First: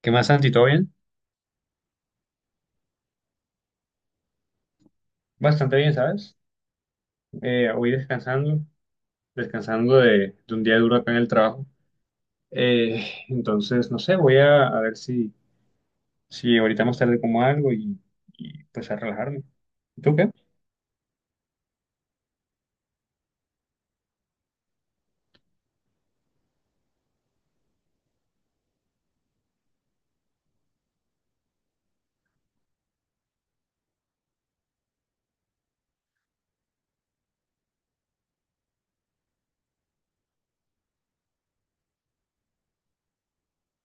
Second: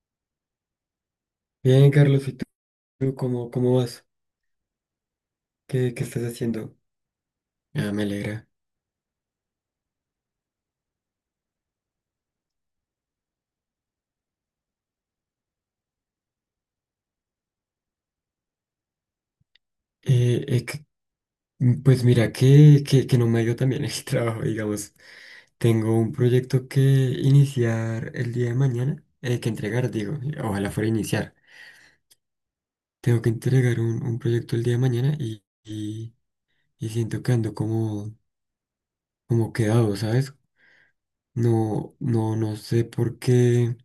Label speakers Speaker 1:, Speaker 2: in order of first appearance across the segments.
Speaker 1: ¿Qué más, Santi? ¿Todo bien?
Speaker 2: Bien, Carlos, ¿y tú cómo vas?
Speaker 1: Bastante bien,
Speaker 2: ¿Qué estás
Speaker 1: ¿sabes?
Speaker 2: haciendo?
Speaker 1: Hoy
Speaker 2: Ah, me alegra.
Speaker 1: descansando, descansando de un día duro acá en el trabajo. Entonces, no sé, voy a ver si, si ahorita más tarde como algo y, pues a relajarme. ¿Tú qué?
Speaker 2: Eh, eh, que- pues mira, que no me ha ido también el trabajo, digamos. Tengo un proyecto que iniciar el día de mañana, que entregar, digo, ojalá fuera iniciar. Tengo que entregar un proyecto el día de mañana y siento que ando como, como quedado, ¿sabes? No, no sé por qué.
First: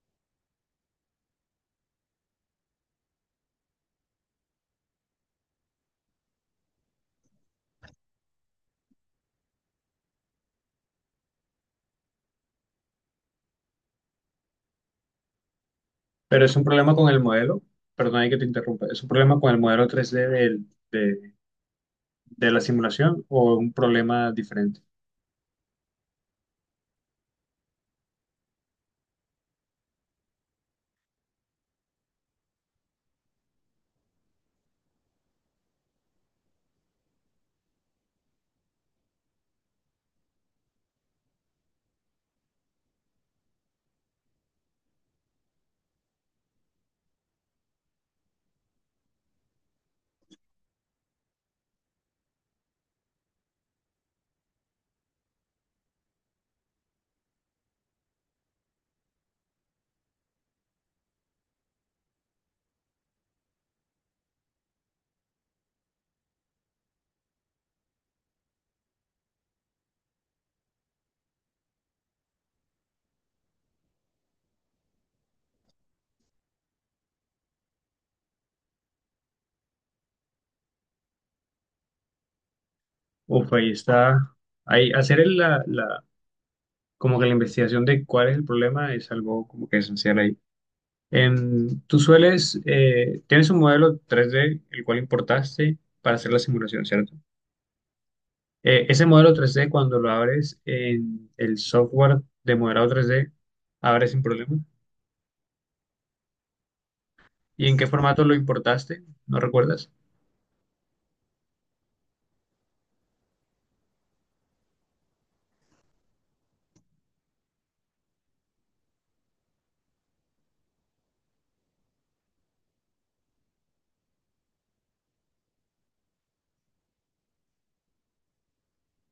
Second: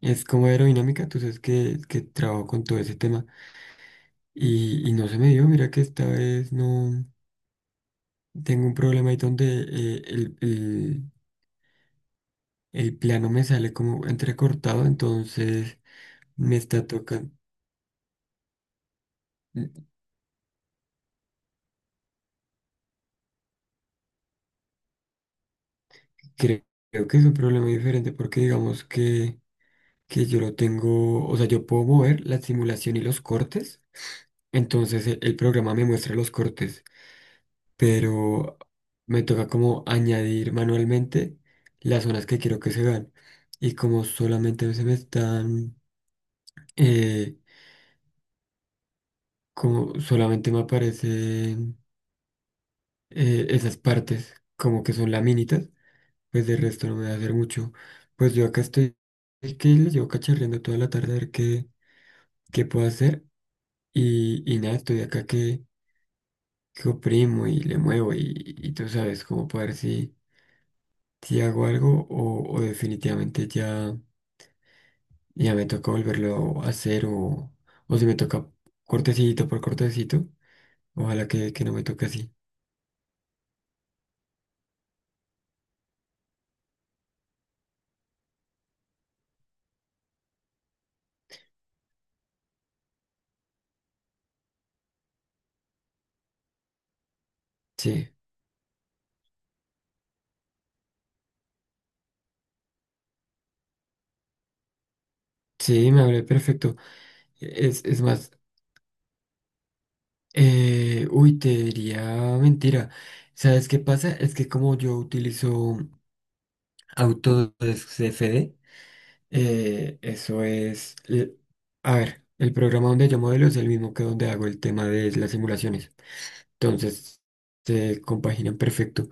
Speaker 2: Es como aerodinámica, tú sabes que trabajo con todo ese tema. Y no se me dio, mira que esta vez no tengo un problema ahí donde el plano me sale como entrecortado, entonces
Speaker 1: Pero
Speaker 2: me
Speaker 1: es un
Speaker 2: está
Speaker 1: problema con el
Speaker 2: tocando.
Speaker 1: modelo, perdón, hay que te interrumpa, ¿es un problema con el modelo tres d de la simulación o un problema diferente?
Speaker 2: Creo, Creo que es un problema diferente porque digamos que yo lo tengo, o sea, yo puedo mover la simulación y los cortes, entonces el programa me muestra los cortes, pero me toca como añadir manualmente las zonas que quiero que se vean. Y como solamente se me están... eh, como solamente me aparecen esas partes, como que son laminitas, pues de resto no me va a hacer mucho. Pues yo acá estoy, es que le llevo cacharreando toda la tarde a ver qué puedo hacer y nada, estoy acá que oprimo y le muevo y tú sabes cómo para ver si, si hago algo o definitivamente ya me toca volverlo a hacer o si me toca cortecito por cortecito, ojalá que no me toque así.
Speaker 1: Uf, ahí está. Ahí, hacer la como que la investigación de cuál es el problema es algo como que esencial ahí. Tú sueles, tienes un modelo 3D, el cual importaste para hacer la simulación, ¿cierto?
Speaker 2: Sí,
Speaker 1: Ese modelo 3D, cuando lo abres en el software de modelado 3D, abre sin problema.
Speaker 2: sí, me hablé perfecto.
Speaker 1: ¿Y en
Speaker 2: Es,
Speaker 1: qué
Speaker 2: es
Speaker 1: formato
Speaker 2: más,
Speaker 1: lo importaste? ¿No recuerdas?
Speaker 2: uy, te diría mentira. ¿Sabes qué pasa? Es que como yo utilizo Autodesk CFD, eso es... A ver, el programa donde yo modelo es el mismo que donde hago el tema de las simulaciones. Entonces, se compaginan perfecto.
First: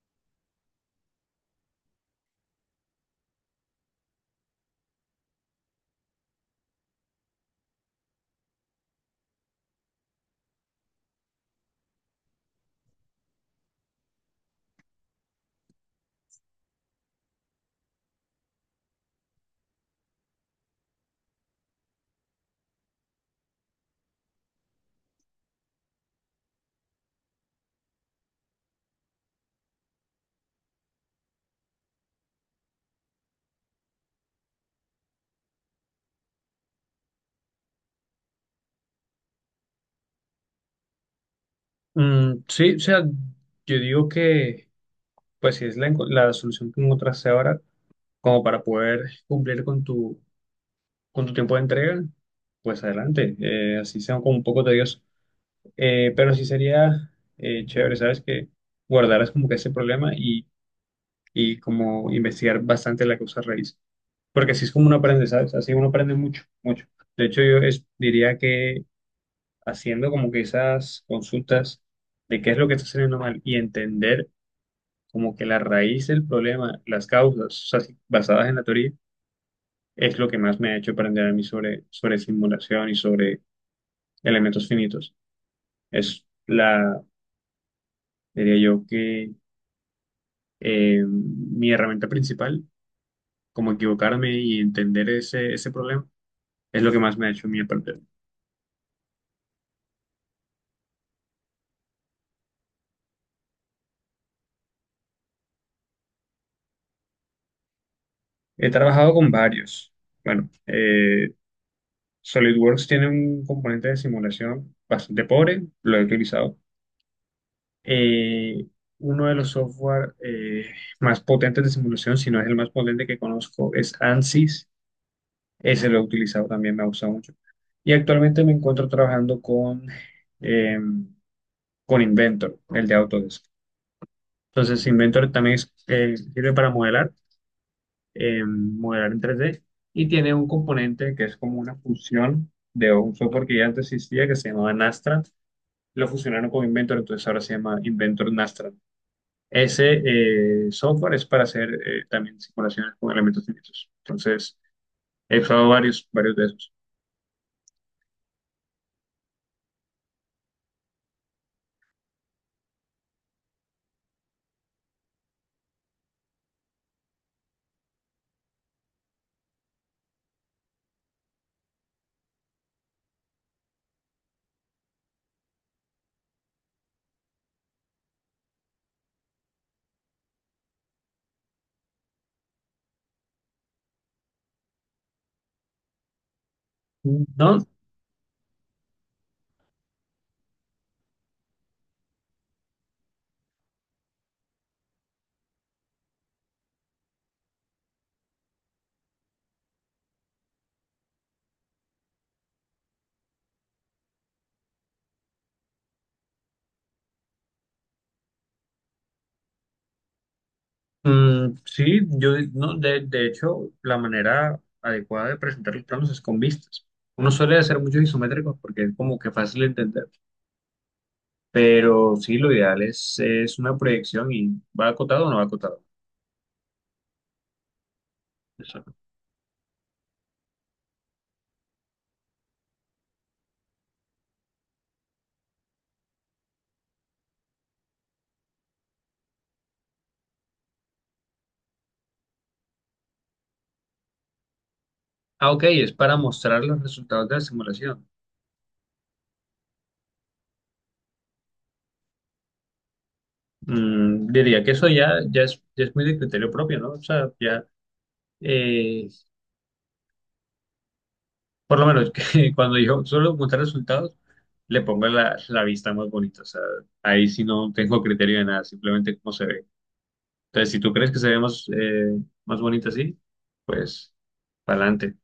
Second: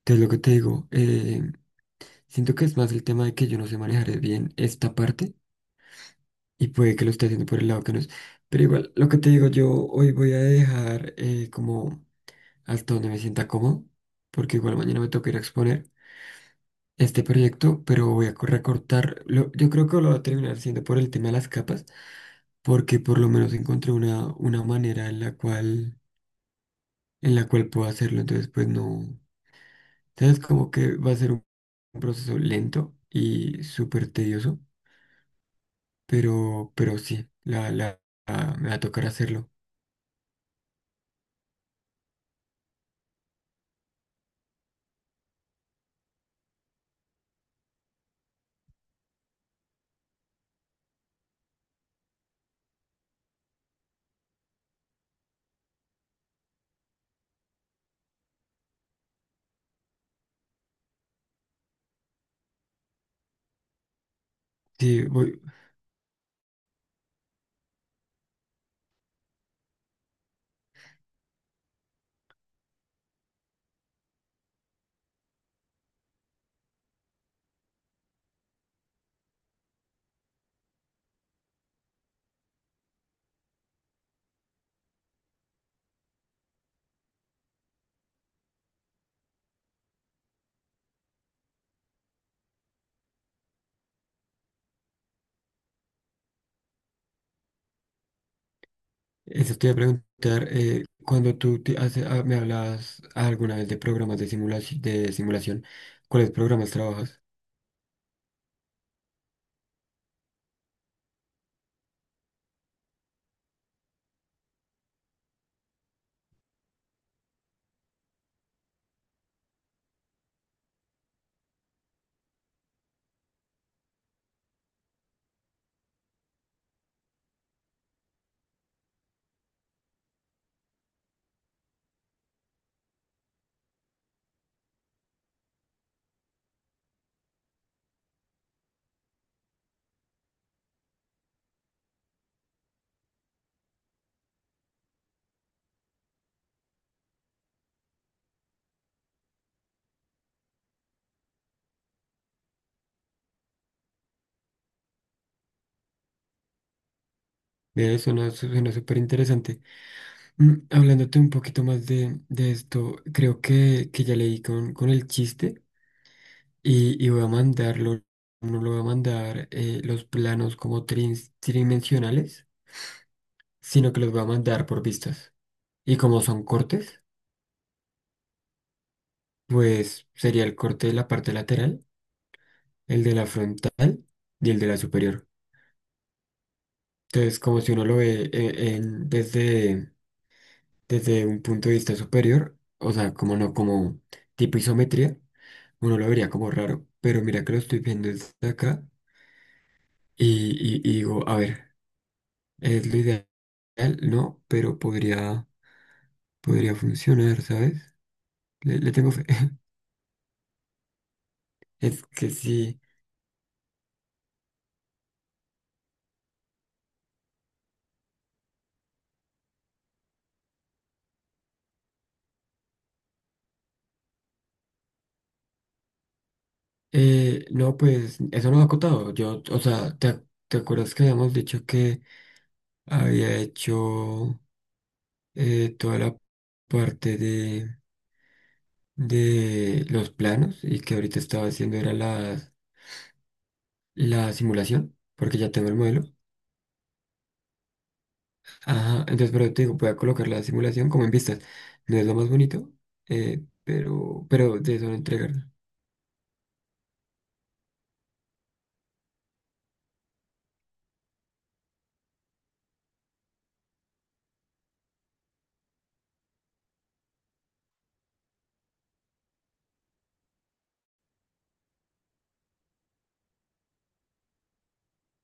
Speaker 2: Entonces, lo que te digo, siento que es más el tema de que yo no sé manejar bien esta parte y puede que lo esté haciendo por el lado que no es. Pero igual, lo que te digo, yo hoy voy a dejar como... hasta donde me sienta cómodo, porque igual mañana me toca ir a exponer este proyecto, pero recortar, yo creo que lo voy a terminar siendo por el tema de las capas, porque por lo menos encontré una manera en la cual puedo hacerlo, entonces pues no, sabes como que va a ser un proceso lento y súper tedioso, pero sí, me va a tocar hacerlo.
Speaker 1: Mm, sí, o sea, yo digo que, pues si es la solución que encontraste ahora, como para poder cumplir con tu tiempo de entrega, pues adelante. Así sea como un poco tedioso. Pero sí sería chévere, ¿sabes? Que guardaras como que ese problema y como investigar bastante la causa raíz. Porque así es como uno
Speaker 2: Sí,
Speaker 1: aprende,
Speaker 2: voy.
Speaker 1: ¿sabes? Así uno aprende mucho, mucho. De hecho, diría que haciendo como que esas consultas de qué es lo que está saliendo mal y entender como que la raíz del problema, las causas, o sea, basadas en la teoría, es lo que más me ha hecho aprender a mí sobre, sobre simulación y sobre elementos finitos. Es la, diría yo que mi herramienta principal, como equivocarme y entender ese, ese problema, es lo que más me ha hecho a mí aprender.
Speaker 2: Eso te iba a preguntar. Cuando tú te hace- ah, Me hablabas alguna vez de programas de simulación, ¿cuáles programas trabajas?
Speaker 1: He trabajado con varios. Bueno. SolidWorks tiene un componente de simulación bastante pobre, lo he utilizado. Eh, Uno de los software más potentes de simulación, si no es el más potente que conozco, es ANSYS. Ese lo he utilizado también, me ha gustado mucho. Y actualmente me encuentro trabajando eh, con Inventor, el de Autodesk. Entonces, Inventor también sirve para modelar, modelar en 3D y tiene un componente que es como una fusión de un software que ya antes existía que se llamaba Nastra. Lo fusionaron con Inventor, entonces ahora se llama Inventor Nastra. Ese software es para hacer también simulaciones con elementos finitos. Entonces, he usado varios, varios de esos.
Speaker 2: Ve, suena súper interesante. Mm, hablándote un poquito más de esto, creo que ya leí con el chiste y voy a mandarlo, no lo voy a mandar los planos como tridimensionales, sino que los voy a mandar por vistas. Y como son cortes, pues sería el corte de la parte lateral, el de la frontal y el de la superior. Entonces, como
Speaker 1: No.
Speaker 2: si uno lo ve desde, desde un punto de vista superior, o sea, como no, como tipo isometría, uno lo vería como raro, pero mira que lo estoy viendo desde acá y, y digo, a ver, es lo ideal, no, pero podría, podría funcionar, ¿sabes? Le tengo fe.
Speaker 1: Mm, sí,
Speaker 2: Es que
Speaker 1: yo no,
Speaker 2: sí.
Speaker 1: de hecho, la manera adecuada de presentar los planos es con vistas. Uno suele hacer muchos isométricos porque es como que fácil de entender, pero sí, lo ideal es una proyección y va acotado o no va acotado.
Speaker 2: No, pues eso no ha
Speaker 1: Eso.
Speaker 2: acotado. Yo, o sea, te acuerdas que habíamos dicho que había hecho. Toda la parte de los planos y que ahorita estaba haciendo era la simulación, porque
Speaker 1: Ah,
Speaker 2: ya
Speaker 1: ok,
Speaker 2: tengo el
Speaker 1: es
Speaker 2: modelo.
Speaker 1: para mostrar los resultados de la simulación.
Speaker 2: Ajá, entonces, pero te digo, voy a colocar la simulación como en vistas. No es lo más bonito,
Speaker 1: Mm,
Speaker 2: pero
Speaker 1: diría que
Speaker 2: de
Speaker 1: eso
Speaker 2: eso no
Speaker 1: ya,
Speaker 2: entregar.
Speaker 1: ya es muy de criterio propio, ¿no? Eh, Por lo menos que cuando yo suelo montar resultados, le pongo la, la vista más bonita. O sea, ahí sí no tengo criterio de nada, simplemente cómo se ve. Entonces, si tú crees que se ve más, más bonita así, pues para adelante.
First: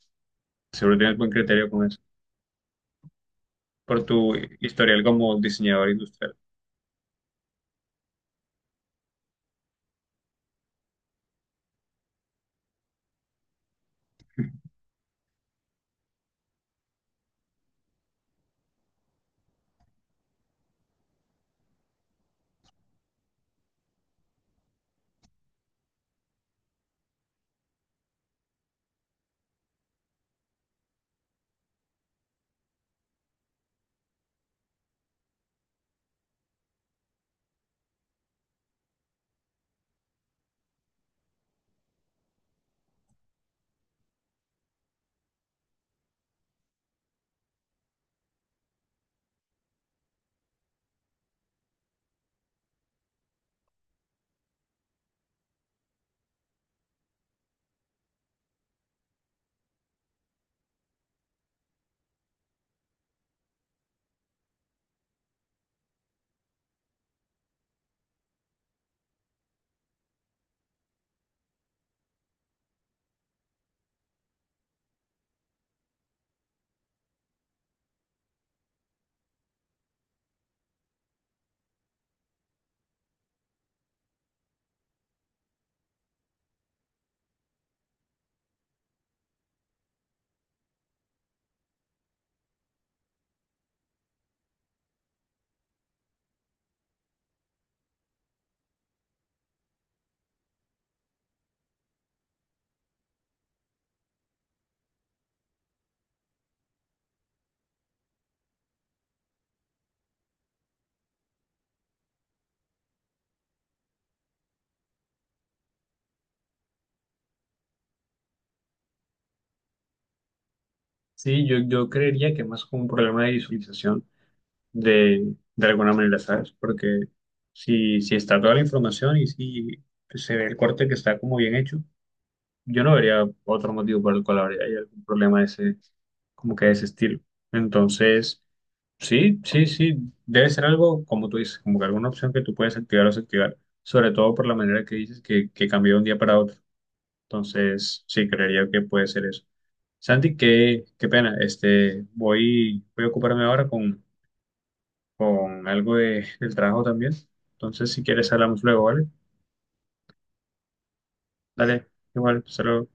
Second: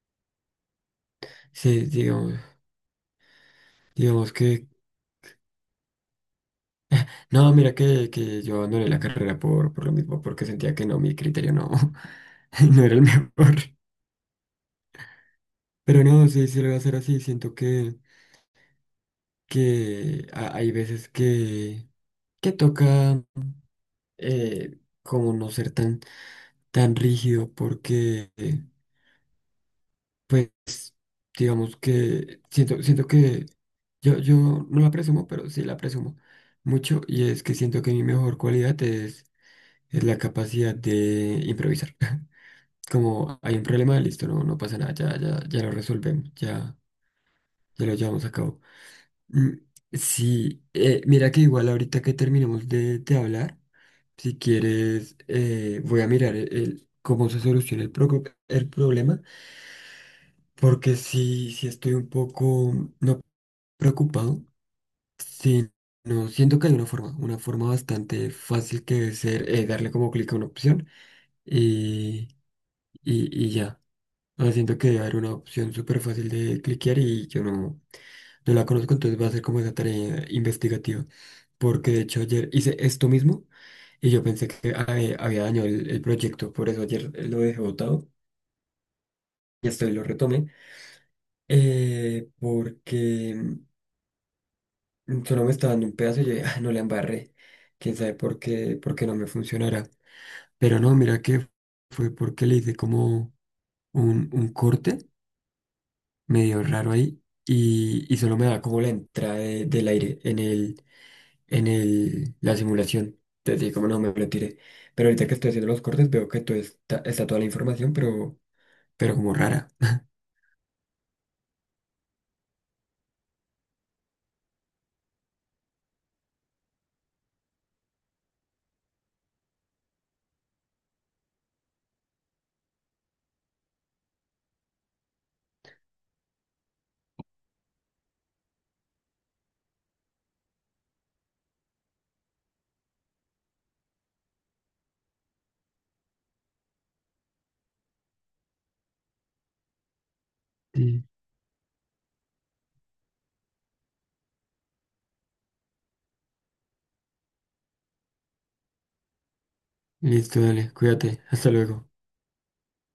Speaker 1: Seguro tienes buen criterio con
Speaker 2: Sí,
Speaker 1: eso.
Speaker 2: digamos,
Speaker 1: Por
Speaker 2: digamos
Speaker 1: tu
Speaker 2: que...
Speaker 1: historial como diseñador industrial.
Speaker 2: No, mira que yo abandoné la carrera por lo mismo, porque sentía que no, mi criterio no, no era el mejor. Pero no, sí, sí lo voy a hacer así. Siento que, hay veces que toca como no ser tan, tan rígido porque, pues, digamos que siento que yo no la presumo, pero sí la presumo mucho y es que siento que mi mejor cualidad es la capacidad de improvisar. Como hay un problema, listo, no, no pasa nada, ya, ya, ya lo resolvemos, ya, ya lo llevamos a cabo. Mm, sí, mira que igual ahorita que terminemos de hablar, si quieres, voy a mirar cómo se soluciona el problema, porque sí, sí estoy un poco no preocupado, sino siento que hay una forma bastante fácil que debe ser darle como clic a una opción y, y ya. No, siento que era una opción súper fácil de cliquear y yo no, no la conozco, entonces va a ser como esa tarea investigativa. Porque de hecho ayer hice esto mismo y yo pensé que había dañado el proyecto, por eso ayer lo dejé botado y hasta hoy lo retomé. Porque mm, solo me estaba dando un pedazo y yo dije, "Ah, no la embarré. Quién sabe por qué no me funcionará". Pero no, mira que fue porque le hice como un corte medio raro ahí y solo me da como la entrada del aire en el, la simulación. Entonces, sí, como no me lo tiré. Pero ahorita que estoy haciendo los cortes veo que todo está, está toda la información, pero como rara.
Speaker 1: Sí, yo creería que más como un problema de visualización de alguna manera, ¿sabes? Porque si, si está toda la información y si se ve el corte que está como bien hecho, yo no vería otro motivo por el cual habría hay algún problema de ese, como que de ese estilo. Entonces, sí, sí, sí, debe ser algo, como tú dices, como que alguna opción que tú puedes activar o desactivar, sobre todo por la manera que dices que cambió de un día para otro. Entonces, sí, creería que puede ser eso. Santi, qué,
Speaker 2: Sí,
Speaker 1: qué pena, este, voy, voy a ocuparme ahora con algo de, del trabajo también. Entonces, si quieres, hablamos luego, ¿vale?
Speaker 2: listo, dale, cuídate, hasta
Speaker 1: Dale,
Speaker 2: luego.
Speaker 1: igual, saludos.